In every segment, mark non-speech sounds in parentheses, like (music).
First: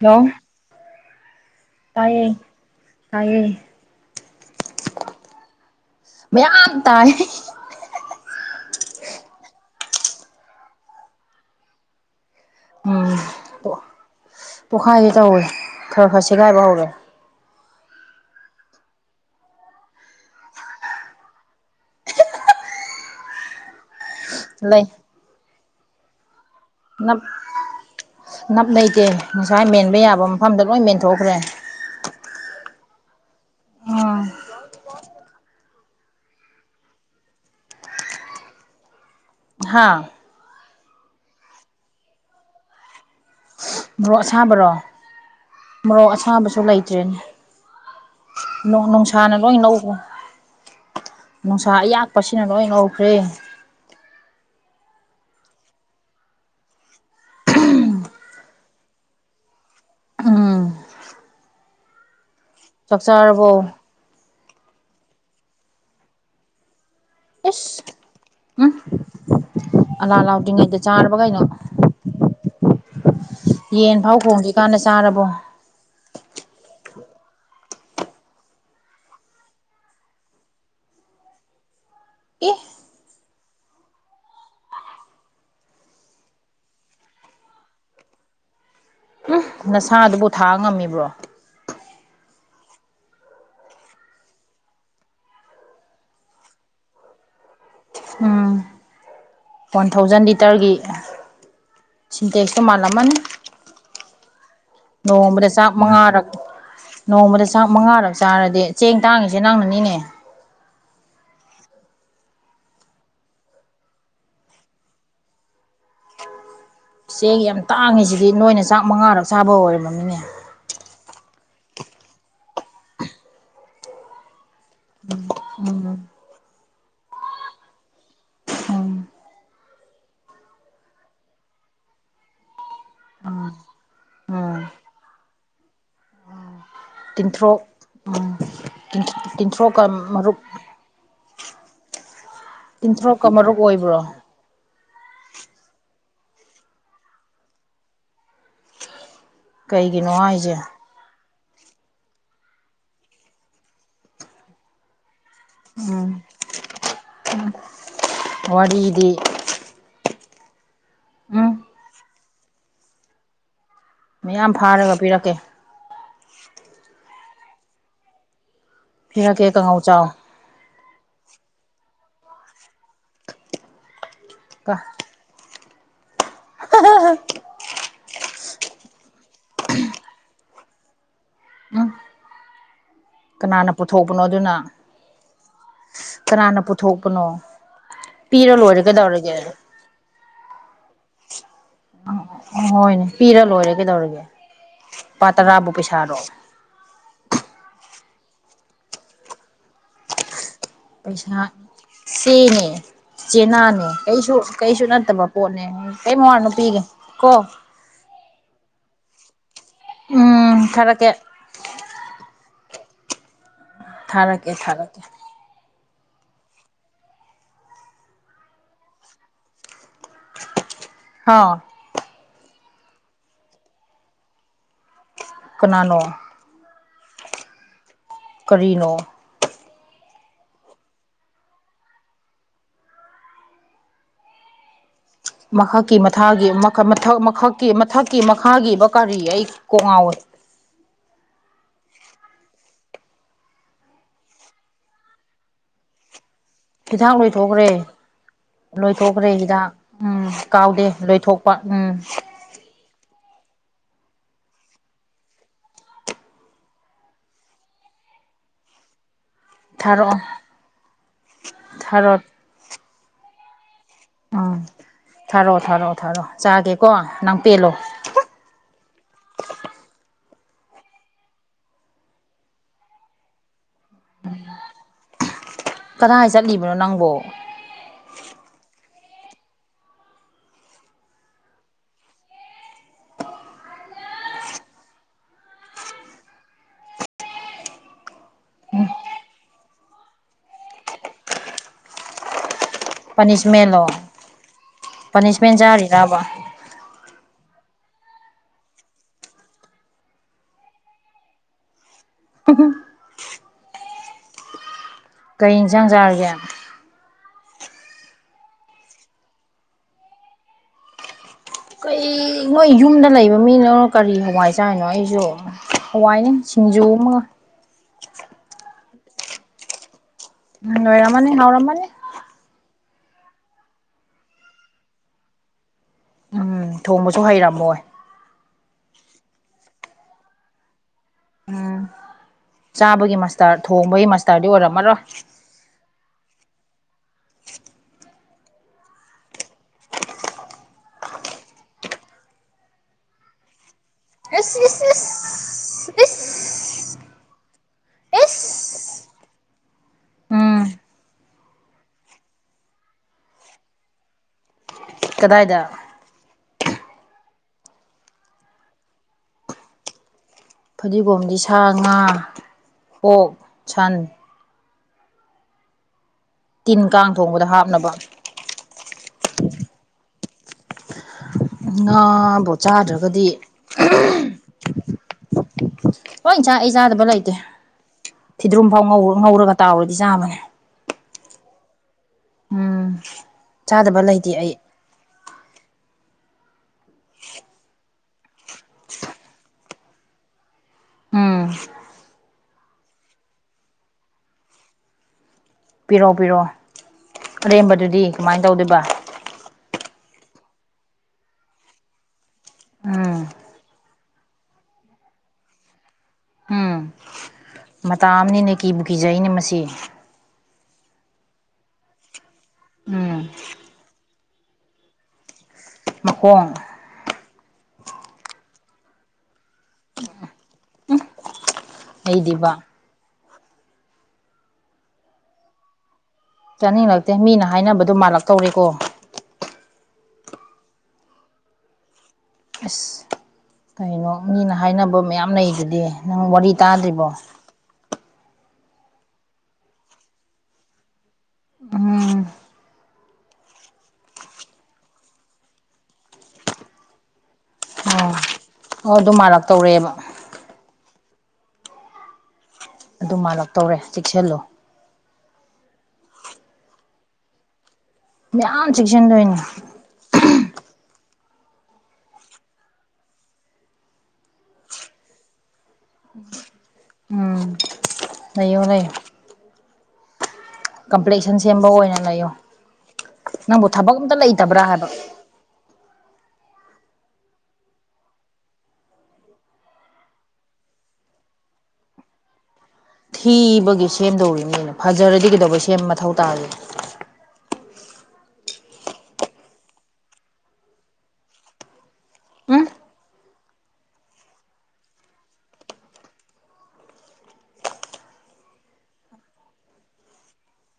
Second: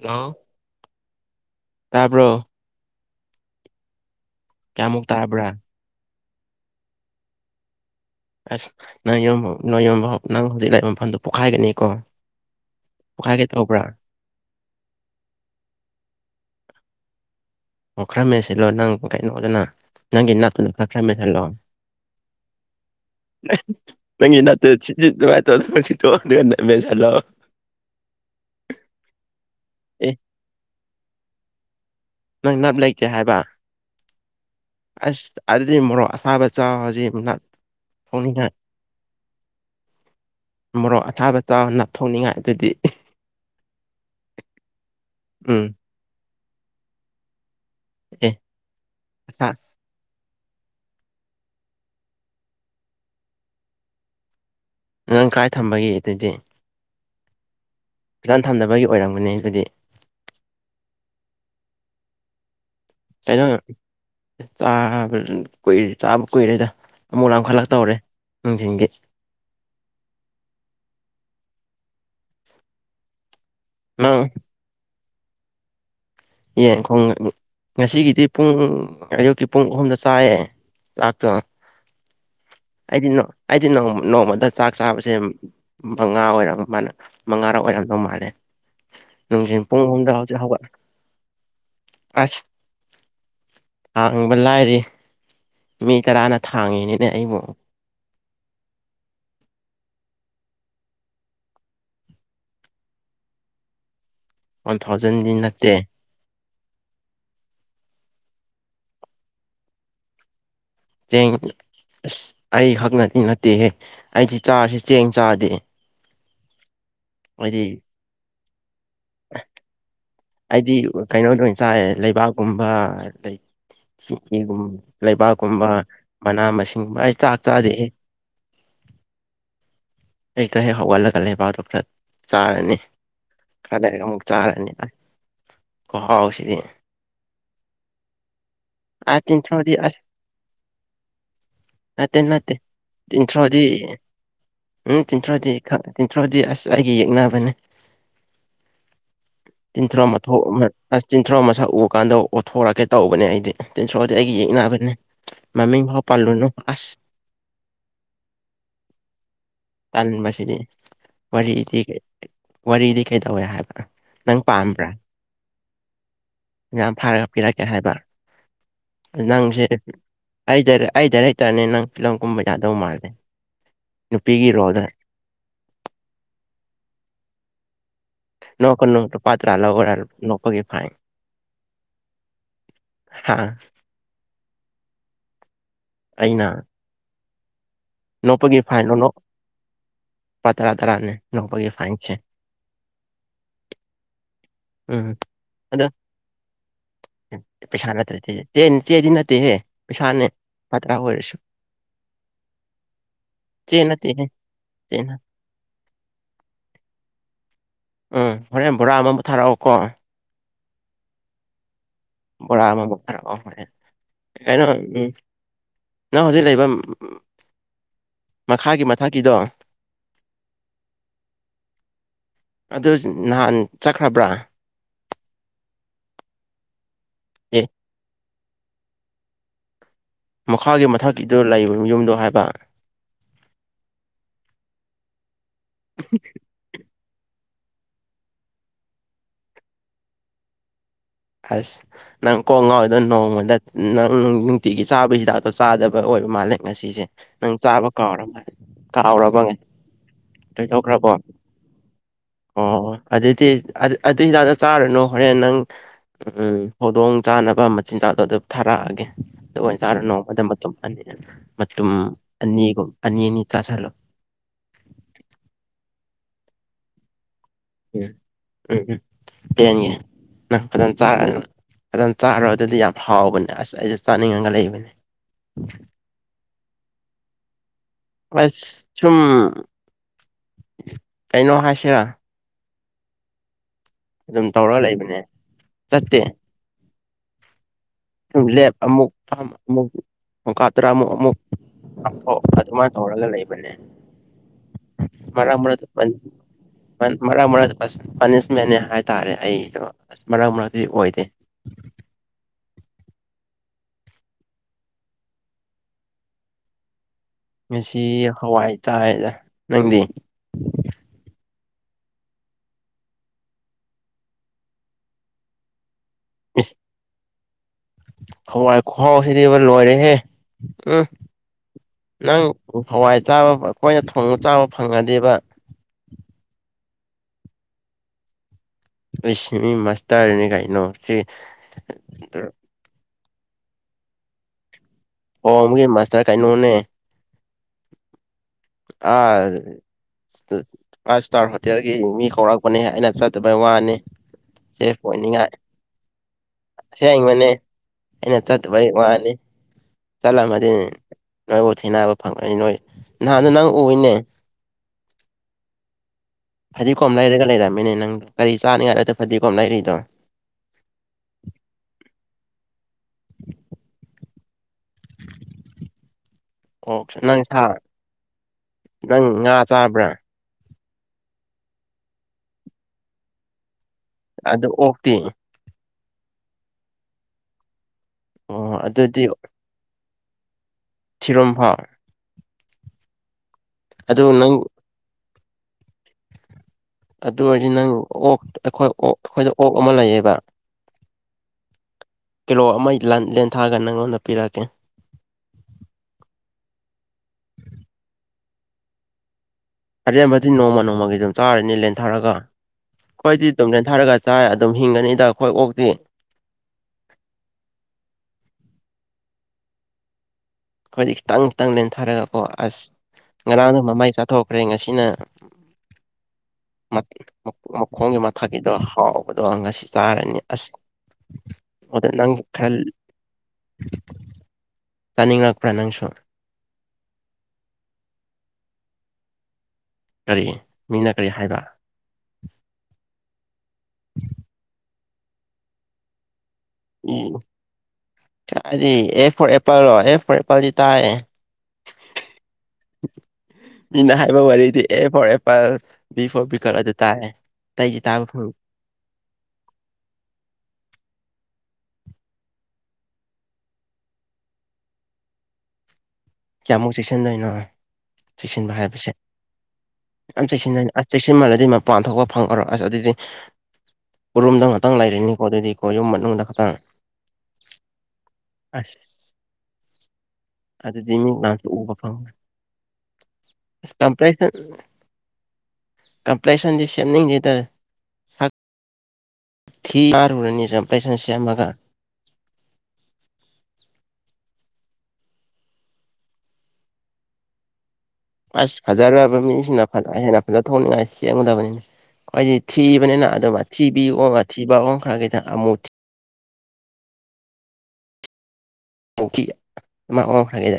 hello ꯇꯥꯢꯌꯦ ꯇꯥꯕ꯭ꯔꯣ ꯇꯥꯢꯌꯦ ꯀꯌꯥꯃꯨꯛ ꯇꯥꯕ꯭ꯔꯥ ꯃꯌꯥꯝ ꯇꯥꯢ ꯑꯁ ꯅꯪ ꯌꯣꯟ ꯅ ꯌꯣꯟꯕ ꯅꯪ ꯍꯧꯖꯤꯛ ꯂꯥꯏꯕ ꯃꯐꯝꯗꯣ ꯄꯣꯛꯈꯥꯏꯒꯅꯤ ꯀꯣ ꯎꯝ ꯄꯣꯛꯈꯥꯢꯒꯦ ꯇꯧꯕꯔꯥ ꯄꯣꯛꯈꯥꯏꯒꯦ ꯇꯧꯋꯦ ꯈꯔ ꯈꯔ ꯁꯦꯒꯥꯏꯕ ꯍꯧꯔꯦ ꯑꯣ ꯈꯔ ꯃꯦꯟꯁꯤꯠꯂꯣ ꯅꯪ ꯀꯩꯅꯣꯗꯨꯅ ꯅꯪꯒꯤ ꯅꯥꯛꯇꯨꯗ ꯈꯔ ꯈꯔ ꯃꯦꯟꯁꯤꯜꯂꯣ ꯂꯩ (inaudible) ꯅꯞ ꯅꯞ ꯂꯩꯇꯦ ꯉꯁꯥꯏ ꯃꯦꯟꯕ ꯑꯦ ꯌꯥꯕ ꯃꯐꯝꯗ ꯂꯣꯏ ꯃꯦꯟꯊꯣꯛꯈ꯭ꯔꯦ ꯅꯪ ꯅꯞ ꯂꯩꯇꯦ ꯍꯥꯏꯕ ꯑꯁ ꯑꯗꯨꯗꯤ ꯃꯣꯔꯣꯛ ꯑꯁꯥꯕ ꯆꯥꯎ ꯍꯧꯖꯤꯛ ꯐꯅꯤ ꯍꯥꯏ (inaudible) ꯍꯥꯥ ꯃꯣꯔꯣꯛ ꯑꯁꯥꯕ ꯆꯥꯎ ꯅꯥꯞ ꯊꯣꯡꯅꯤꯡꯉꯥꯏ ꯑꯗꯨꯗꯤ ꯃꯣꯔꯣꯛ ꯑꯁꯥꯕꯔꯣ ꯎꯝ ꯃꯣꯔꯣꯛ ꯑꯁꯥꯕꯁꯨ ꯂꯩꯇ꯭ꯔꯦꯅꯦ ꯑꯦ ꯅꯨꯡꯁꯥꯅ ꯑꯁꯥ ꯂꯣꯏ ꯂꯧꯒꯔꯦ ꯅꯨꯡꯁꯥ ꯑꯌꯥꯛꯄꯁꯤꯅ ꯂꯣꯏ ꯉꯧꯈ꯭ꯔꯦ ꯅꯪ ꯀꯥꯏ ꯊꯝꯕꯒꯤ ꯑꯗꯨꯗꯤ ꯐꯖꯅ ꯊꯝꯅꯕꯒꯤ ꯑꯣꯏꯔꯝꯒꯅꯤ ꯑꯗꯨꯗꯤ ꯎꯝ ꯆꯥꯛ ꯆꯥꯔꯕꯣ ꯀꯥꯏꯥ ꯆꯥꯕ ꯀꯨꯏꯔꯦꯗ (inaudible) ꯑꯦꯁ ꯇꯧꯔꯦ ꯎ ꯅꯨꯡꯊꯤꯟꯒꯤ ꯑꯂꯥ ꯂꯥꯎꯗꯔꯥꯉꯩꯗ ꯆꯔꯕꯣ ꯀꯩꯅꯣ ꯌꯦꯟ ꯐꯥꯎ ꯅꯪ ꯈꯣꯡꯗꯔꯤ ꯀꯥꯟꯗ ꯆꯥꯔꯕꯣ ꯌꯦꯡ ꯉꯁꯤꯒꯤꯗꯤ ꯄꯨꯡ ꯑꯌꯨꯛꯀꯤ ꯄꯨꯡ ꯑꯍꯨꯝꯗ ꯆꯥꯏꯌꯦ ꯆꯥꯛꯇꯣ ꯑꯦ ꯑꯩꯗꯤ ꯑꯩꯗꯤ ꯅꯣꯡꯃꯗ ꯆꯥꯛ ꯆꯥꯕꯁꯦ ꯃꯉꯥ ꯑꯣꯏꯔꯝ ꯃꯥ ꯃꯉꯥꯔꯛ ꯑꯣꯏꯔꯝꯗꯧ ꯃꯥꯜꯂꯦ ꯅꯨꯡꯊ ꯄꯨꯡ ꯑꯣꯨꯝꯗ ꯅꯁꯥꯗꯨꯕꯨ ꯍꯧꯖꯤꯛ ꯊꯥ ꯍꯧꯒꯠꯂ (inaudible) ꯉꯝꯃꯤꯕ꯭ꯔꯣ ꯑꯁ ꯍꯥꯡꯕ ꯂꯥꯏꯔꯤ (inaudible) ꯃꯤ ꯇꯔꯥꯅ ꯊꯥꯡꯉꯤꯅꯤꯅꯦ ꯑꯩꯕꯨ ꯎꯝ ꯋꯥꯟ ꯊꯥꯎꯖꯟ ꯂꯤꯇꯔꯒꯤ ꯁꯤꯟꯇꯦꯛꯁꯇꯣ ꯃꯥꯜꯂꯝꯃꯅꯤ ꯋꯥꯟ ꯊꯥꯎꯖꯟꯗꯤ ꯅꯣꯡꯃꯗ ꯆꯥꯛ ꯅꯠꯇꯦ ꯃꯉꯥꯔꯛ ꯅꯣꯡꯃꯗ ꯆꯥꯛ ꯃꯉꯥꯔꯛ ꯆꯥꯔꯗꯤ ꯆꯦꯡ ꯇꯥꯡꯉꯤꯁꯦ ꯅꯪꯅꯅꯤꯅꯦ ꯆꯦꯡ ꯑꯁ ꯑꯩ ꯈꯥꯛꯅꯗꯤ ꯅꯠꯇꯦꯍꯦ ꯑꯩꯗꯤ ꯆꯥꯔꯁꯨꯨ ꯆꯦꯡ ꯆꯥꯗꯦ ꯆꯦꯡ ꯌꯥꯝ ꯑꯩꯗꯤ ꯇꯥꯡꯉꯤꯁꯤꯗꯤ ꯅꯣꯏꯅ ꯆꯥꯛ ꯃꯉꯥꯔꯛ ꯆꯥꯕꯒꯤ ꯑꯣꯏꯔꯝꯃꯤꯅꯦ ꯑꯩꯗꯤ ꯀꯩꯅꯣꯗ ꯑꯣꯏꯅ ꯆꯥꯏ ꯂꯩꯕꯥꯛꯀꯨꯝꯕ ꯂꯩꯀꯤꯒꯨꯝꯕ ꯂꯩꯕꯥꯛꯀꯨꯝꯕ ꯎꯝ ꯃꯅꯥ ꯃꯁꯤꯡꯒꯨꯝꯕ ꯑꯩ ꯆꯥꯛ ꯆꯥꯗꯦ ꯎꯝ ꯑꯌꯨꯛꯇ ꯍꯦꯛ ꯍꯧꯒꯠꯂꯒ ꯂꯩꯕꯥꯛꯗꯨ ꯈꯔ ꯆꯥꯔꯅꯤ ꯈꯔ ꯂꯩꯔꯒ ꯑꯃꯨꯛ ꯎꯝ ꯆꯥꯔꯅꯤ ꯈꯨꯍꯥꯎꯁꯤꯗꯤ ꯇꯤꯟꯊ꯭ꯔꯣꯛ ꯎꯝ ꯑꯥ ꯇꯤꯟꯊ꯭ꯔꯣꯗꯤ ꯇꯤꯟꯊ꯭ꯔꯨꯀ ꯑꯁ ꯃꯔꯨꯨꯞ ꯅꯠꯇꯦ ꯅꯠꯇꯦ ꯇꯤꯟꯊ꯭ꯔꯨꯛꯀ ꯃꯔꯨꯞ ꯇꯤꯟꯊ꯭ꯔꯣꯗꯤ ꯑꯣꯏꯕ꯭ꯔꯣ ꯎꯝ ꯇꯤꯟꯊ꯭ꯔꯗꯤ ꯇꯤꯟꯊ꯭ꯔꯥꯗꯤ ꯑꯁ ꯑꯩꯒꯤ ꯌꯦꯛꯅꯕꯅꯦ ꯀꯩꯒꯤꯅꯣ ꯍꯥꯏꯁꯦ ꯊ (inaudible) ꯆꯤꯟꯊ꯭ꯔꯣ ꯃꯁꯛ ꯎ ꯀꯥꯟꯗ ꯑꯣꯠꯊꯣꯔꯛꯀꯦ ꯇꯧꯕꯅꯦ ꯑꯩꯗꯤ ꯆꯤꯟꯊ꯭ꯔꯣꯗꯤ ꯑꯩꯒꯤ ꯌꯦꯛꯅꯕꯅꯦ ꯃꯃꯤꯡ ꯐꯥꯎ ꯎꯝ ꯄꯥꯜꯂꯨꯅꯨ ꯑꯁ ꯋꯥꯔꯤꯗꯤ ꯇꯟꯕꯁꯤꯗꯤ ꯎꯝ ꯋꯥꯔꯤꯗꯤ ꯋꯥꯔꯤꯗꯤ ꯀꯩꯗꯧꯋꯦ ꯍꯥꯏꯕ ꯃꯌꯥꯝ ꯐꯥꯔꯒ ꯄꯤꯔꯛꯀꯦ ꯃꯌꯥꯝ ꯐꯥꯔꯒ ꯄꯤꯔꯛꯀꯦ ꯍꯥꯏꯕ ꯄꯤꯔꯛꯀꯦ ꯅꯪꯁꯦ ꯀꯥꯡꯉꯧ ꯆꯥꯎ ꯑꯩꯗ ꯑꯩꯗ ꯂꯩꯇꯥꯔꯅꯤ ꯅꯪ ꯐꯤꯂꯝ ꯀꯨꯝꯕ ꯌꯥꯗꯧ ꯃꯥꯜꯂꯦ ꯅꯨꯄꯤꯒꯤ ꯔꯣꯜꯗ (inaudible) ꯅꯣꯛꯀꯅꯣ ꯄꯥ꯭ꯔꯂ ꯑꯣ ꯅꯣꯛꯀꯒꯤ ꯐꯥꯏ ꯎꯝ ꯍꯥ ꯀꯅꯥꯅ ꯄꯨꯊꯣꯛꯄꯅꯣ ꯑꯗꯨꯅ ꯑꯩꯅ ꯀꯅꯥꯅ ꯄꯨꯊꯣꯛꯄꯅꯣ ꯄꯤꯔꯣ ꯂꯣꯏꯔꯒꯗꯧꯔꯒꯦꯗꯣ ꯂꯄꯥ ꯇꯔꯥ ꯇꯔꯥꯅꯦ ꯉꯒꯤ ꯑꯝ ꯍꯣꯏꯅꯦ ꯄꯤꯔ ꯂꯣꯏꯔꯦ ꯀꯩꯗꯧꯔꯒꯦ ꯎꯝ ꯂꯨꯄꯥ ꯇꯔꯥꯕꯨ ꯑꯗꯣ ꯄꯩꯁꯥꯔꯣ ꯄꯩꯁꯥ ꯅꯠꯇ꯭ꯔꯦ ꯆꯦ ꯆꯦꯗꯤ ꯅꯠꯇꯦꯍꯦ ꯄꯩꯁꯥꯅꯦ ꯂꯨꯄꯥ ꯇꯔꯥ ꯑꯣꯏꯔꯁꯨ ꯄꯩꯁꯥ ꯆꯦꯅꯦ ꯆꯦ ꯆꯦꯅꯥꯅꯦ ꯅꯠꯇꯦꯍꯦ ꯀꯩꯁꯨ ꯀꯩꯁꯨ ꯆꯦꯅ ꯅꯠꯇꯕ ꯄꯣꯠꯅꯦ ꯑꯩ ꯃꯉꯔ ꯅꯨ ꯄꯤꯒꯦ ꯀꯣ ꯎꯝ ꯍꯣꯔꯦꯟ ꯕꯣꯔꯥ ꯑꯃꯕꯨ ꯊꯥꯔꯛꯑꯣꯀꯣ ꯎꯝ ꯊꯔꯛꯀꯦ ꯕꯣꯔꯥ ꯑꯃ ꯕꯣꯔꯥ ꯍꯣꯏ ꯊꯥꯔꯛꯀꯦ ꯀꯩꯅꯣ ꯊꯥꯔꯛꯀꯦ ꯎꯝ ꯅꯪ ꯍꯧꯖꯤꯛ ꯂꯩꯕ ꯃꯈꯥꯒꯤ ꯃꯊꯛꯀꯤꯗꯣ ꯍꯥꯎ ꯑꯗꯨꯗ ꯅꯍꯥꯟ ꯆꯠꯈ꯭ꯔꯕ꯭ꯔꯥ ꯀꯅꯥꯅꯣ ꯎ (inaudible) ꯀꯔꯤꯅꯣ ꯃꯈꯥꯒꯤ ꯃꯊꯛꯀꯤꯗꯨ ꯂꯩꯕ ꯌꯨꯝꯗꯣ ꯍꯥꯏꯕ ꯃꯈꯛꯀꯤ ꯃꯊꯥꯒꯤ ꯃꯊꯛ ꯃꯈꯛꯀꯤ ꯃꯊꯛꯀꯤ ꯃꯈꯥꯒꯤꯕ ꯀꯔꯤ ꯑꯩ ꯀꯣꯡꯉꯥꯎꯋꯦ ꯑꯁ ꯅꯪ ꯀꯣꯡ ꯉꯥꯎꯔꯤꯗ ꯅꯣꯡꯃꯗ ꯅꯪ ꯅꯨꯡꯇꯤꯒꯤ ꯆꯥꯕꯒꯤ ꯍꯤꯗꯥꯛꯇꯣ ꯆꯥꯗꯕ ꯑꯣꯏꯔ ꯃꯥꯜꯂꯦ ꯉꯁꯤꯁꯦ ꯍꯤꯗꯥꯛ ꯅꯪ ꯂꯣꯏꯊꯣꯛꯈ꯭ꯔꯦ ꯆꯥꯕ ꯀꯥꯎꯔ ꯃꯥꯜꯂꯦ ꯂꯣꯏꯊꯣꯛꯈ꯭ꯔꯦ ꯀꯥꯎꯔꯕ ꯍꯤꯗꯥꯛ ꯎꯝ ꯀꯥꯎꯗꯦ ꯂꯣꯏꯊꯣꯛꯈ꯭ꯔꯕꯣ ꯂꯣꯏꯊꯣꯛ ꯎꯝ ꯑꯣ ꯑꯗꯨꯗꯤ ꯑꯗꯨ ꯍꯤꯗꯥꯛꯇ ꯆꯥꯔꯨꯅꯨ ꯍꯣꯔꯦꯟ ꯅꯪ ꯎꯝ ꯍꯧꯗꯣꯡ ꯆꯥꯅꯕ ꯃꯆꯤꯟꯖꯥꯛꯗꯣ ꯑꯗꯨꯝ ꯊꯥꯔꯛꯑꯒꯦ ꯇ ꯑꯣꯏꯅ ꯆꯥꯔ ꯊꯥꯔꯛꯑꯣ ꯅꯣꯡꯃꯗ ꯃꯇꯨꯝ ꯑꯅꯤ ꯃꯇꯨꯝ ꯊꯥꯔꯣ ꯑꯅꯤꯒꯨꯝ ꯑꯅꯤ ꯑꯅꯤ ꯆꯥꯥꯁꯜꯂꯣ ꯎꯝ ꯊꯥꯔꯛꯑꯣ ꯊꯥꯔꯛꯑꯣ ꯊꯥꯔꯛꯑꯣ ꯆꯥꯒꯦꯀꯣ ꯅꯪ ꯄꯦꯜꯂꯣ ꯎꯝ ꯎꯝ ꯎꯝ ꯄꯦꯟꯉꯦ ꯅꯪ ꯐꯖꯅ ꯆꯥꯔ ꯐꯖꯅ ꯆꯥꯔꯨꯔ ꯑꯗꯨꯗꯤ ꯌꯥꯝ ꯍꯥꯎꯕꯅꯦ ꯑꯁ ꯑꯩꯁꯨ ꯆꯥꯅꯤꯡꯉꯒ ꯂꯩꯏꯕꯅꯦ ꯀꯗꯥꯏ ꯆꯠꯂꯤꯕꯅꯣ ꯅꯪꯕꯣ ꯑꯁ ꯁꯨꯝ ꯀꯩꯅꯣ ꯍꯥꯏꯁꯤꯔꯥ ꯑꯗꯨꯝ ꯇꯧꯔꯒ ꯂꯩꯕꯅꯦ ꯆꯠꯇꯦ ꯂꯦꯞ ꯑꯃꯨꯛ ꯐꯝ ꯑꯃꯨꯛ ꯑꯣꯀ ꯇꯔꯥ ꯑꯃꯨꯛ ꯑꯃꯨꯛꯊ ꯑꯗꯨꯃꯥꯏꯅ ꯇꯧꯔꯒ ꯂꯩꯕꯅꯦ ꯄꯥꯅꯤꯁꯃꯦꯟꯂꯣ ꯄꯥꯅꯤꯁꯃꯦꯟ ꯃꯔꯛ ꯃꯔꯛꯇ ꯆꯥꯔꯤꯔꯕ ꯃꯔꯛ ꯃꯔꯛ ꯄꯥꯅꯤꯁꯃꯦꯟ ꯍꯥꯏꯇꯥꯔꯦ ꯑꯩꯗꯣ ꯑꯁ ꯃꯔꯛ ꯃꯔꯛꯇꯗꯤ ꯑꯣꯏꯗꯦ ꯑꯗ ꯀꯩ ꯌꯦꯟꯁꯥꯡ ꯆꯥꯔꯒꯦ ꯉꯁꯤ ꯍꯋꯥꯏ ꯇꯥꯏꯗ ꯅꯪꯗꯤ ꯀꯩ ꯅꯣꯏ ꯌꯨꯝꯗ ꯂꯩꯕ ꯃꯤꯅ ꯀꯔꯤ ꯍꯋꯥꯏ ꯆꯥꯏꯔꯤꯅꯣ ꯑꯩꯁꯨ ꯍꯋꯥꯏꯅꯤꯡ ꯁꯤꯡꯖꯨ ꯑꯃꯒ ꯍꯥꯏ ꯈꯍꯥꯎ ꯁꯤꯗꯤꯕ ꯂꯣꯏꯔꯦꯍꯦ ꯎꯝ ꯅꯣꯏꯔꯃꯅꯤꯅꯦ ꯍꯥꯎꯔꯃꯅꯤ ꯅꯪ ꯍꯋꯥꯏ ꯆꯥꯕ ꯑꯩꯈꯣꯏꯅ ꯊꯣꯡꯕ ꯆꯥꯕ ꯐꯪꯉꯗꯤꯕ ꯎꯝ ꯊꯣꯡꯕꯁꯨ ꯍꯩꯔꯝꯃꯣꯏ ꯑꯩꯁ ꯃꯤ ꯃꯁꯇꯔꯅꯤ ꯀꯩꯅꯣ ꯁꯤ ꯎꯝ ꯆꯥꯕꯒꯤ ꯃꯁꯇꯥꯔ ꯊꯣꯡꯕꯒꯤ ꯃꯁꯇꯥꯔꯗꯤ ꯑꯣꯏꯔꯝꯃꯔꯣꯏ ꯑꯣ ꯃꯒꯤ ꯃꯥꯁꯇꯔ ꯀꯥꯏꯩꯅꯣꯅꯦ ꯑ ꯐꯥꯏꯚ ꯏꯁꯇꯥꯔ ꯍꯣꯇꯦꯜꯒꯤ ꯃꯤ ꯀꯧꯔꯛꯄꯅꯦ ꯑꯩꯅ ꯆꯠꯇꯕꯩ ꯋꯥꯅꯤ ꯏꯁ ꯏꯁ ꯁꯦꯐ ꯑꯣꯏꯅꯤꯡꯉꯥꯏ ꯏꯁ ꯏꯁ ꯊꯦꯡꯕꯅꯦ ꯑꯩꯅ ꯏꯁ ꯆꯠꯇꯕ ꯍꯩ ꯋꯥꯅꯤ ꯎꯝ ꯆꯠꯂꯝꯃꯗꯤꯅꯤ ꯅꯣꯏꯕꯨ ꯊꯦꯡꯅꯕ ꯐꯪꯒꯅꯤ ꯅꯣꯏ ꯅꯍꯥꯟ ꯅꯍꯪ ꯑꯣꯏꯅꯦ ꯀꯗꯥꯏꯗ ꯐꯗꯤꯒꯣꯝ ꯂꯩꯔꯒ ꯂꯩꯔꯝꯃꯤꯅꯦ ꯅꯪ ꯀꯔꯤ ꯆꯥꯅꯤꯡꯉꯥꯏꯗꯗ ꯐꯗꯤꯒꯣꯝ ꯂꯩꯔꯤꯗꯣ ꯐꯗꯤꯒꯣꯝꯗꯤ ꯁꯥ ꯉꯥ ꯀꯣꯛ ꯁꯟ ꯇꯤꯟ ꯑꯣ ꯀꯥꯡ ꯅꯪ ꯊꯣꯡꯕꯗ ꯁꯥ ꯍꯥꯞꯅꯕ ꯅꯪ ꯉꯥ ꯆꯥꯕ꯭ꯔꯥ ꯉꯥ ꯕꯣꯠ ꯆꯥꯗ꯭ꯔꯒꯗꯤ ꯑꯗꯨ ꯑꯣꯛꯇꯦ ꯍꯣꯏ ꯏꯟꯆꯥꯥꯛ ꯑꯩ ꯆꯥꯗꯕ ꯂꯩꯇꯦ ꯐꯤꯗ꯭ꯔꯨꯝ ꯑꯣ ꯐꯥꯎ ꯑꯗꯨꯗꯤ ꯉꯧꯔꯒ ꯇꯥꯎꯔꯗꯤ ꯆꯥꯕꯅꯦ ꯊꯤꯔꯣꯝꯐꯥ ꯎꯝ ꯆꯥꯗꯕ ꯂꯩꯇꯦ ꯑꯗꯨ ꯑꯩ ꯅꯪ ꯑꯗꯨ ꯑꯣꯏꯔꯗꯤ ꯅꯪ ꯑꯣꯛ ꯑꯩꯈꯣꯏ ꯑꯣ ꯑꯩꯈꯣꯏꯗ ꯑꯣꯛ ꯑꯃ ꯂꯩꯌꯦꯕ ꯎꯝ ꯀꯤꯂꯣ ꯑꯃ ꯂꯦꯟꯊꯥꯑꯒ ꯅꯪꯉꯣꯟꯗ ꯄꯤꯔꯛꯑꯀꯦ ꯄꯤꯔꯣꯑꯣ ꯄꯤꯔꯛꯑꯣ ꯑꯔꯦꯝꯕꯗꯨꯗꯤ ꯀꯃꯥꯏꯅ ꯇꯧꯗꯕ ꯑꯔꯦꯝꯕꯗꯤ ꯅꯣꯡꯃ ꯅꯣꯡꯃꯒꯤ ꯑꯗꯨꯝ ꯆꯥꯔꯅꯤ ꯂꯦꯟꯊꯔꯒ ꯎꯝ ꯈꯣꯏꯗꯤ ꯑꯗꯨꯝ ꯊꯔꯒ ꯆꯥꯏ ꯑꯗꯨꯝ ꯍꯤꯡꯒꯅꯤꯗ ꯑꯩꯈꯣꯏ ꯑꯣꯛꯇꯤ ꯎꯝ ꯃꯇꯥ ꯑꯃꯅꯤꯅꯦ ꯀꯤꯕꯨ ꯀꯖ ꯑꯩꯅ ꯃꯁꯤ ꯑꯩꯈꯣꯏꯗꯤ ꯈꯤꯇꯪ ꯈꯤꯇꯪ ꯂꯦꯟꯊꯥꯔꯒꯀꯣ ꯑꯁ ꯎꯝ ꯉꯔꯥꯡꯗ ꯃꯃꯥꯏ ꯆꯥꯊꯣꯛꯈ꯭ꯔꯦ ꯉꯁꯤꯅ ꯃꯀꯣꯡ ꯃꯈꯣꯡꯒꯤ ꯃꯊꯛꯀꯤꯗꯣ ꯍꯥꯎꯕꯗꯣ ꯉꯁꯤ ꯆꯥꯔꯅꯤ ꯑꯁ ꯑꯗ ꯅꯪ ꯂꯩꯗꯤꯕ ꯈꯔ ꯇꯥꯅꯤꯡꯉꯛꯄ꯭ꯔꯥ ꯅꯪꯁꯨ ꯆꯥꯅꯤꯡꯂꯛꯇꯦ ꯃꯤꯅ ꯍꯥꯏꯅꯕꯗꯣ ꯃꯥꯜꯂꯛꯇꯧꯔꯦꯀꯣ ꯀꯔꯤ ꯃꯤꯅ ꯀꯔꯤ ꯍꯥꯏꯕ ꯑꯁ ꯀꯩꯅꯣ ꯃꯤꯅ ꯍꯥꯏꯅꯕ ꯃꯌꯥꯝ ꯂꯩꯗꯨꯗꯤ ꯅꯪ ꯋꯥꯔꯤ ꯇꯥꯗ꯭ꯔꯤꯕꯣ ꯎꯝ ꯀꯔꯤ ꯑꯦ ꯐꯣꯔ ꯑꯦꯄꯜꯂꯣ ꯑꯦ ꯐꯣꯔ ꯑꯦꯄꯜꯗꯤ ꯇꯥꯏꯌꯦ ꯎꯝ ꯃꯤꯅ ꯍꯥꯏꯕ ꯋꯥꯔꯤꯗꯤ A for apple B for ꯕꯤꯄꯜ ꯑꯗꯨ ꯇꯥꯏꯌꯦ ꯇꯩꯏ ꯑꯣ ꯇꯥꯡ ꯐꯨꯔꯨ ꯑꯣ ꯑꯗꯨ ꯃꯥꯜꯂꯛꯇꯧꯔꯦꯕ ꯑꯗꯨ ꯃꯥꯂꯛꯇꯧꯔꯦ ꯆꯦꯛꯁꯤꯜꯂꯣ ꯀꯌꯥꯃꯨꯛ ꯆꯦꯛꯁꯤꯟꯗꯣꯏꯅꯣ ꯃꯌꯥꯝ ꯆꯦꯛꯁꯤꯟꯕ ꯍꯥꯏꯕꯁꯦ ꯆꯦꯛꯁꯤꯟꯗꯣꯏꯅꯦ ꯌꯥꯝ ꯆꯦꯛꯁꯤꯟꯅꯅꯤ ꯑꯁ ꯆꯦꯛꯁꯤꯟꯃꯜꯂꯗꯤ ꯃꯄꯥꯟ ꯊꯣꯛꯄ ꯐꯪꯉꯔꯣ ꯑꯁ ꯑꯗꯨꯗꯤ ꯎꯔꯨꯝꯗꯪ ꯈꯛꯇꯪ ꯂꯩꯔꯤꯅꯤꯀꯣ ꯑꯗꯨꯗꯤꯀꯣ ꯌꯨꯝ ꯃꯅꯨꯡꯗ ꯈꯛꯇꯪ ꯎꯝ ꯂꯩꯌꯣ ꯂꯩꯌꯣ ꯑꯁ ꯑꯗꯨꯗꯤ ꯀꯝꯄ꯭ꯂꯦꯛꯁꯟ ꯂꯁꯨ ꯁꯦꯝꯕ ꯎꯕ ꯑꯣꯏꯅ ꯂꯩꯌꯣ ꯅꯪꯕꯨ ꯊꯕꯛ ꯐꯪ꯭ꯔꯦꯄꯟ ꯑꯝꯇ ꯂꯩꯇꯕ꯭ꯔꯥ ꯍꯥꯏꯕ ꯀꯝꯄꯦꯁꯟꯁꯤ ꯁꯦꯅꯤꯡꯗꯦꯗ ꯊꯤ ꯍꯥꯏꯔꯨꯔꯅꯤ ꯀꯝꯄꯦꯁꯟ ꯁꯦꯝꯃꯒ ꯊꯤꯕꯒꯤ ꯁꯦꯝꯗꯧꯔꯤꯅꯤ ꯀꯩꯅꯣ ꯐꯖꯔꯗꯤ ꯀꯩꯗꯧꯕꯩ ꯁꯦꯝꯕ ꯃꯊꯧ ꯇꯥꯔꯤꯅꯦ ꯑꯁ ꯐꯖꯒꯔꯕ ꯃꯤꯁꯤꯅ ꯍꯦꯟꯅ ꯐꯖꯅꯤꯡꯉꯥꯏ ꯁꯦꯝꯒꯗꯕꯅꯤꯅꯦ ꯎꯝ ꯑꯩꯈꯣꯏꯗꯤ ꯊꯤꯕꯅꯤꯅ ꯑꯗꯨꯃ ꯊꯤꯕꯤ ꯑꯣꯡꯕ ꯊꯤꯕ ꯑꯣꯡꯈ꯭ꯔꯥ ꯀꯗꯪ ꯑꯃꯨꯛ ꯊꯤ ꯄꯧꯈꯤ ꯑꯃ ꯑꯣꯡꯈꯔꯅꯤꯗ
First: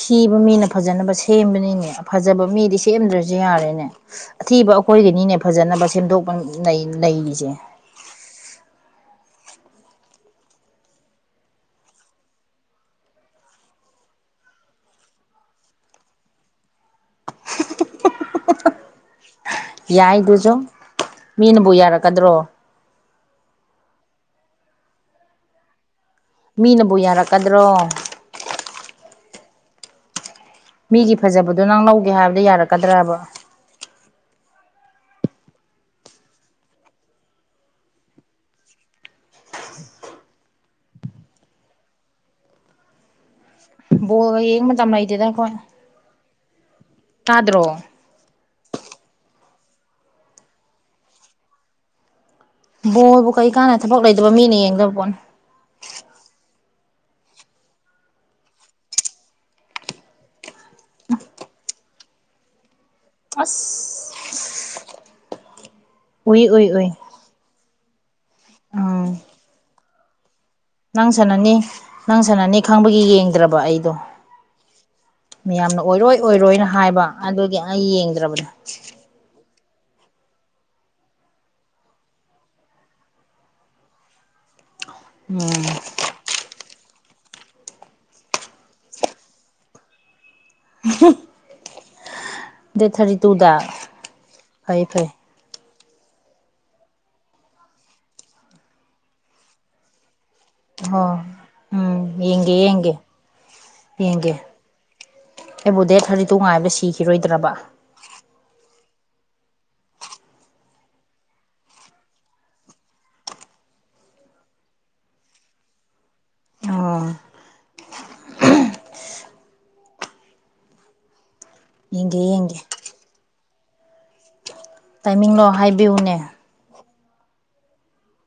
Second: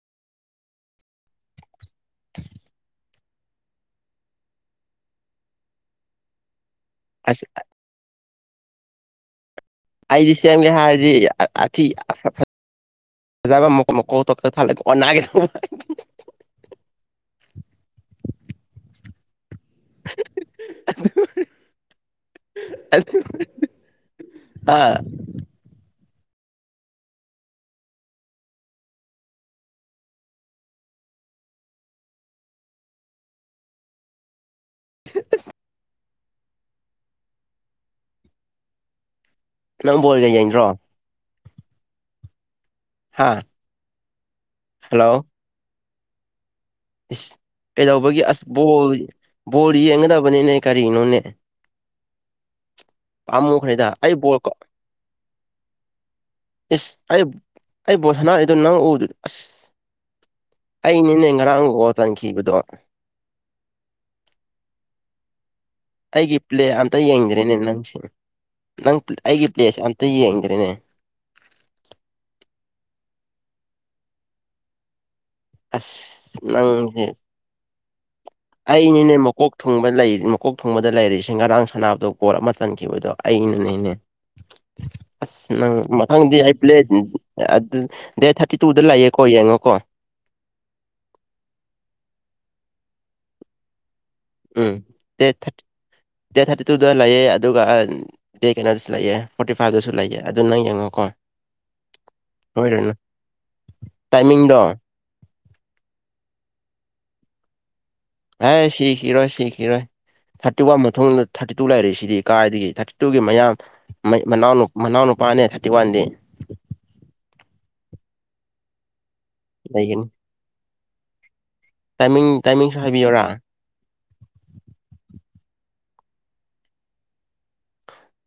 ꯊꯤꯕ ꯃꯤꯅ ꯐꯖꯅꯕ ꯁꯦꯝꯕꯅꯤꯅꯦ ꯐꯖꯕ ꯃꯤꯗꯤ ꯁꯦꯝꯗ꯭ꯔꯁꯨ ꯌꯥꯔꯦꯅꯦ ꯑꯊꯤꯕ ꯑꯩꯈꯣꯏꯒꯤꯅꯤꯅꯦ ꯐꯖꯅꯕ ꯁꯦꯝꯗꯣꯛꯄ ꯑꯁ ꯂꯩꯔꯤꯁꯦ ꯑꯩꯗꯤ ꯁꯦꯝꯒꯦ ꯍꯥꯏꯔꯗꯤ ꯑꯊꯤ ꯑ ꯐꯖꯕ ꯃꯣꯛ ꯃꯀꯣꯛ ꯇꯣꯛ ꯊꯂꯛꯒꯦ ꯑꯣ ꯅꯥꯒꯤ ꯌꯥꯏꯗꯨꯁꯨ ꯃꯤꯅꯕꯨ ꯌꯥꯔꯛꯀꯗ꯭ꯔꯣ ꯍꯥ ꯃꯤꯅꯕꯨ ꯌꯥꯔꯛꯀꯗ꯭ꯔꯣ ꯃꯤꯒꯤ ꯐꯖꯕꯗꯣ ꯅꯪ ꯂꯧꯒꯦ ꯍꯥꯏꯕꯗ ꯌꯥꯔꯛꯀꯗ꯭ꯔꯕ ꯎꯍꯨꯝ ꯎꯍꯨꯝ ꯅꯪ ꯕꯣꯜꯒ ꯌꯦꯡꯗ꯭ꯔꯣ ꯍꯥꯥ ꯕꯣꯜꯒ ꯌꯦꯡ ꯃꯇꯝ ꯅꯩꯇꯦꯗ ꯑꯩꯈꯣꯏ ꯏꯁ ꯇꯥꯗ꯭ꯔꯣ ꯀꯩꯗꯧꯕꯒꯤ ꯑꯁ ꯕꯣꯜ ꯕꯣꯜ ꯌꯦꯡꯒꯗꯕꯅꯤꯅꯦ ꯀꯔꯤꯅꯣꯅꯦ ꯕꯣꯕꯨ ꯀꯩ ꯀꯥꯟꯅ ꯄꯥꯝꯃꯨꯈ꯭ꯔꯦꯗ ꯊꯕꯛ ꯑꯩ ꯂꯩꯇꯕ ꯕꯣꯜ ꯀꯣ ꯃꯤꯅ ꯌꯦꯡꯗꯧꯕ ꯄꯣꯠꯅꯤ ꯏꯁꯁ ꯑꯩ ꯑꯩ ꯕꯣꯜ ꯁꯥꯟꯅꯔꯤꯗꯨ ꯅꯪ ꯎꯗꯔꯤ ꯑꯁ ꯑꯩꯅꯤ ꯅꯦ ꯉꯔꯥꯡ ꯒꯣꯜ ꯆꯟꯈꯤꯕꯗꯣ ꯑꯁ ꯑꯩꯒꯤ ꯎꯏ ꯄ꯭ꯂꯦ ꯎꯏ ꯎꯏ ꯑꯝꯇ ꯌꯦꯡꯗ꯭ꯔꯦꯅꯦ ꯅꯪꯁꯦ ꯅꯪ ꯎꯝ ꯑꯩꯒꯤ ꯄ꯭ꯂꯦꯁꯦ ꯑꯝꯇ ꯌꯦꯡꯗ꯭ꯔꯦꯅꯦ ꯅꯪ ꯁꯥꯟꯅꯅꯤ ꯅꯪ ꯁꯥꯟꯅꯅꯤ ꯈꯪꯕꯒꯤ ꯌꯦꯡꯗ꯭ꯔꯕ ꯑꯩꯗꯣ ꯃꯌꯥꯝꯅ ꯑꯁ ꯑꯣꯏꯔꯣꯏ ꯑꯣꯏꯔꯣꯏꯅ ꯍꯥꯏꯕ ꯑꯗꯨꯒꯤ ꯑꯩ ꯌꯦꯡꯗ꯭ꯔꯕꯅꯦ ꯑꯩ ꯅꯤꯅꯦ ꯃꯀꯣꯛ ꯊꯨꯡꯕ ꯂꯩ ꯃꯀꯣꯛ ꯊꯨꯡꯕꯗ ꯂꯩꯔꯤꯁꯤꯡ ꯉꯔꯥꯡ ꯁꯅꯥꯕꯗ ꯒꯣꯜ ꯑꯃ ꯆꯟꯈꯤꯕꯗꯣ ꯑꯩꯅꯅꯦꯅꯦ ꯑꯁ ꯎꯝ ꯅꯪ ꯃꯊꯪꯗꯤ ꯑꯩ ꯄ꯭ꯂꯦ ꯑꯗꯨ ꯗꯦꯠ ꯊꯥꯔꯇꯤ ꯇꯨꯗ ꯂꯩꯌꯦꯀꯣ ꯌꯦꯡꯉꯣꯀꯣ ꯎꯍꯨꯝ ꯗꯦꯠ ꯊꯥꯔꯇꯤ ꯇꯨꯗ ꯎꯝ ꯐꯩ ꯐꯩ ꯗꯦꯠ ꯊ꯭ꯔꯥ ꯗꯦꯠ ꯊꯥꯔꯇꯤ ꯇꯨꯗ ꯂꯩꯑꯦ ꯑꯗꯨꯒ ꯗꯦꯠ ꯀꯩꯅꯣꯗꯁꯨ ꯂꯩꯑꯦ ꯐꯣꯔꯇꯤ ꯐꯥꯏꯚꯇꯁꯨ ꯂꯩꯑꯦ ꯑꯣ ꯎꯝ ꯌꯦꯡꯒꯦ ꯌꯦꯡꯒꯦ ꯁꯣꯏꯔꯅꯨ ꯌꯦꯡꯒꯦ ꯇꯥꯏꯃꯤꯡꯗꯣ ꯑꯩꯕꯨ ꯗꯦꯠ ꯊ꯭ꯔꯥꯇꯤ ꯇꯨ ꯉꯥꯏꯕꯗ ꯁꯤꯈꯤꯔꯣꯏꯗ꯭ꯔꯕ ꯑꯦ ꯁꯤꯈꯤꯔꯣ ꯁꯤꯈꯤꯔꯣꯏ ꯊꯥꯔꯇꯤ ꯋꯥꯟ ꯃꯇꯨꯡꯗ ꯊꯥꯔꯇꯤ ꯇꯨ ꯂꯩꯔꯛꯏꯁꯤꯗꯤ ꯀꯥꯏꯗꯒꯤ ꯊꯥꯔꯇꯤ ꯇꯨꯒꯤ ꯃꯌꯥꯝ ꯃꯅꯥꯎ ꯃꯅꯥꯎ ꯅꯨꯄꯥꯅꯦ ꯊꯥꯔꯇꯤ ꯋꯥꯟꯗꯤ ꯑꯣ ꯂꯩꯒꯅꯤ ꯌꯦꯡꯒꯦ ꯇꯥꯏꯃꯤꯡ ꯌꯦꯡꯒꯦ ꯇꯥꯏꯃꯤꯡꯁꯨ ꯍꯥꯏꯕꯤꯌꯔꯥ ꯇꯥꯏꯃꯤꯡꯂꯣ ꯍꯥꯏꯕꯤꯌꯨꯅꯦ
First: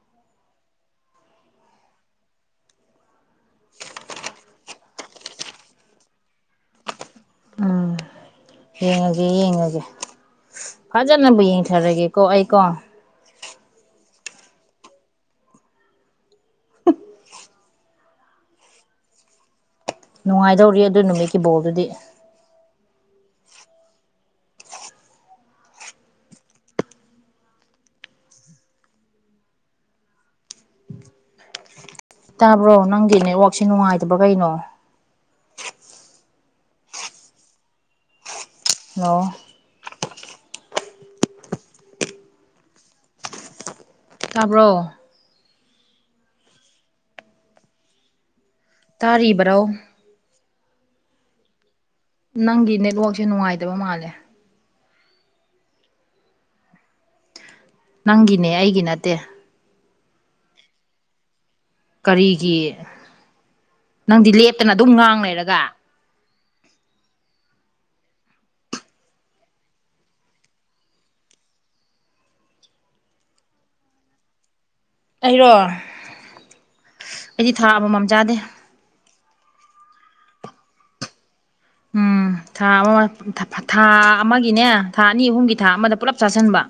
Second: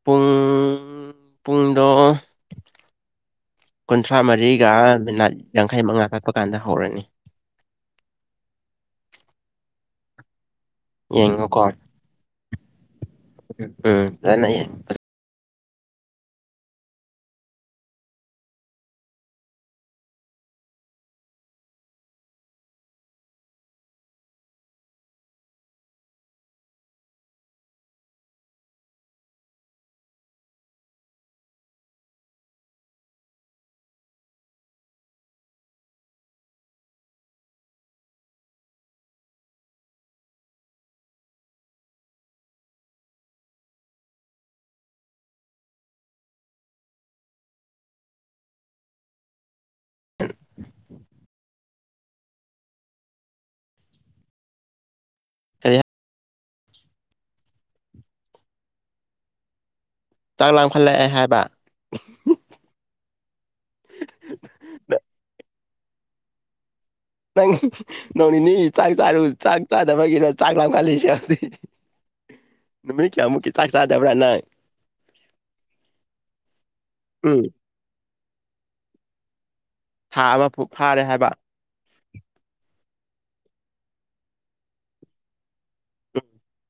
ꯄꯨꯡ ꯄꯨꯡꯗꯣ ꯀꯨꯟꯊ꯭ꯔꯥ ꯃꯔꯤꯒ ꯃꯤꯅꯠ ꯌꯥꯡꯈꯩ ꯃꯉꯥ ꯀꯠꯄ ꯀꯥꯟꯗ ꯍꯧꯔꯅꯤ ꯎꯝ ꯌꯦꯡꯉꯒꯦ ꯌꯦꯡꯉꯒꯦ ꯐꯖꯅꯕꯨ ꯌꯦꯡꯉꯣꯀꯣ ꯌꯦꯡꯊꯔꯒꯦꯀꯣ ꯑꯩꯀꯣ ꯎꯝ ꯀꯥꯏꯌꯦ ꯅꯨꯡꯉꯥꯏꯗꯧꯔꯤ ꯑꯗꯨ ꯅꯨꯃꯤꯠꯀꯤ ꯕꯣꯜꯗꯨꯗꯤ ꯇꯥꯕ꯭ꯔꯣ ꯅꯪꯒꯤ ꯅꯦꯠꯋꯥꯛꯁꯦ ꯅꯨꯡꯉꯥꯏꯗꯕ꯭ꯔꯥ ꯀꯩꯅꯣ ꯑꯣ ꯇꯥꯕ꯭ꯔꯣ ꯇꯥꯔꯤꯕ꯭ꯔꯣ ꯅꯪꯒꯤ ꯅꯦꯠꯋꯥꯛꯁꯦ ꯅꯨꯡꯉꯥꯏꯗꯕ ꯃꯥꯜꯂꯦ ꯀꯔꯤ ꯅꯪꯒꯤꯅꯦ ꯑꯩꯒꯤ ꯅꯠꯇꯦ ꯆꯥꯛ ꯂꯥꯡꯈꯠꯂꯛꯑꯦ ꯍꯥꯏꯕ ꯀꯔꯤꯒꯤ ꯅꯪꯗꯤ ꯂꯦꯞꯇꯅ ꯑꯗꯨꯝ ꯉꯥꯡ ꯂꯩꯔꯒ ꯅꯪ ꯅꯣꯡ ꯅꯤꯅꯤꯒꯤ ꯆꯥꯛ ꯆꯥꯔꯨ ꯆꯥꯛ ꯆꯥꯗꯕꯒꯤꯔꯣ ꯆꯥꯛ ꯂꯥꯝꯈꯠꯂꯤꯁꯦ ꯗꯤ ꯅꯨꯃꯤꯠ ꯀꯌꯥꯃꯨꯛꯀꯤ ꯆꯥꯛ ꯆꯥꯗꯕ꯭ꯔꯥ ꯅꯪ ꯑꯩꯔꯣ ꯎꯝ ꯑꯩꯗꯤ ꯊꯥ ꯑꯃꯝꯃꯝ ꯆꯥꯗꯦ ꯊꯥ ꯑꯃ ꯐꯨꯛ ꯐꯥꯔꯦ ꯍꯥꯏꯕ ꯎꯝ ꯊꯥ ꯑꯃ ꯊꯥ ꯑꯃꯒꯤꯅꯦ ꯊꯥ ꯑꯅꯤ ꯑꯍꯨꯝꯒꯤ ꯊꯥ ꯑꯃꯗ ꯄꯨꯂꯞ ꯆꯥꯁꯤꯟꯕ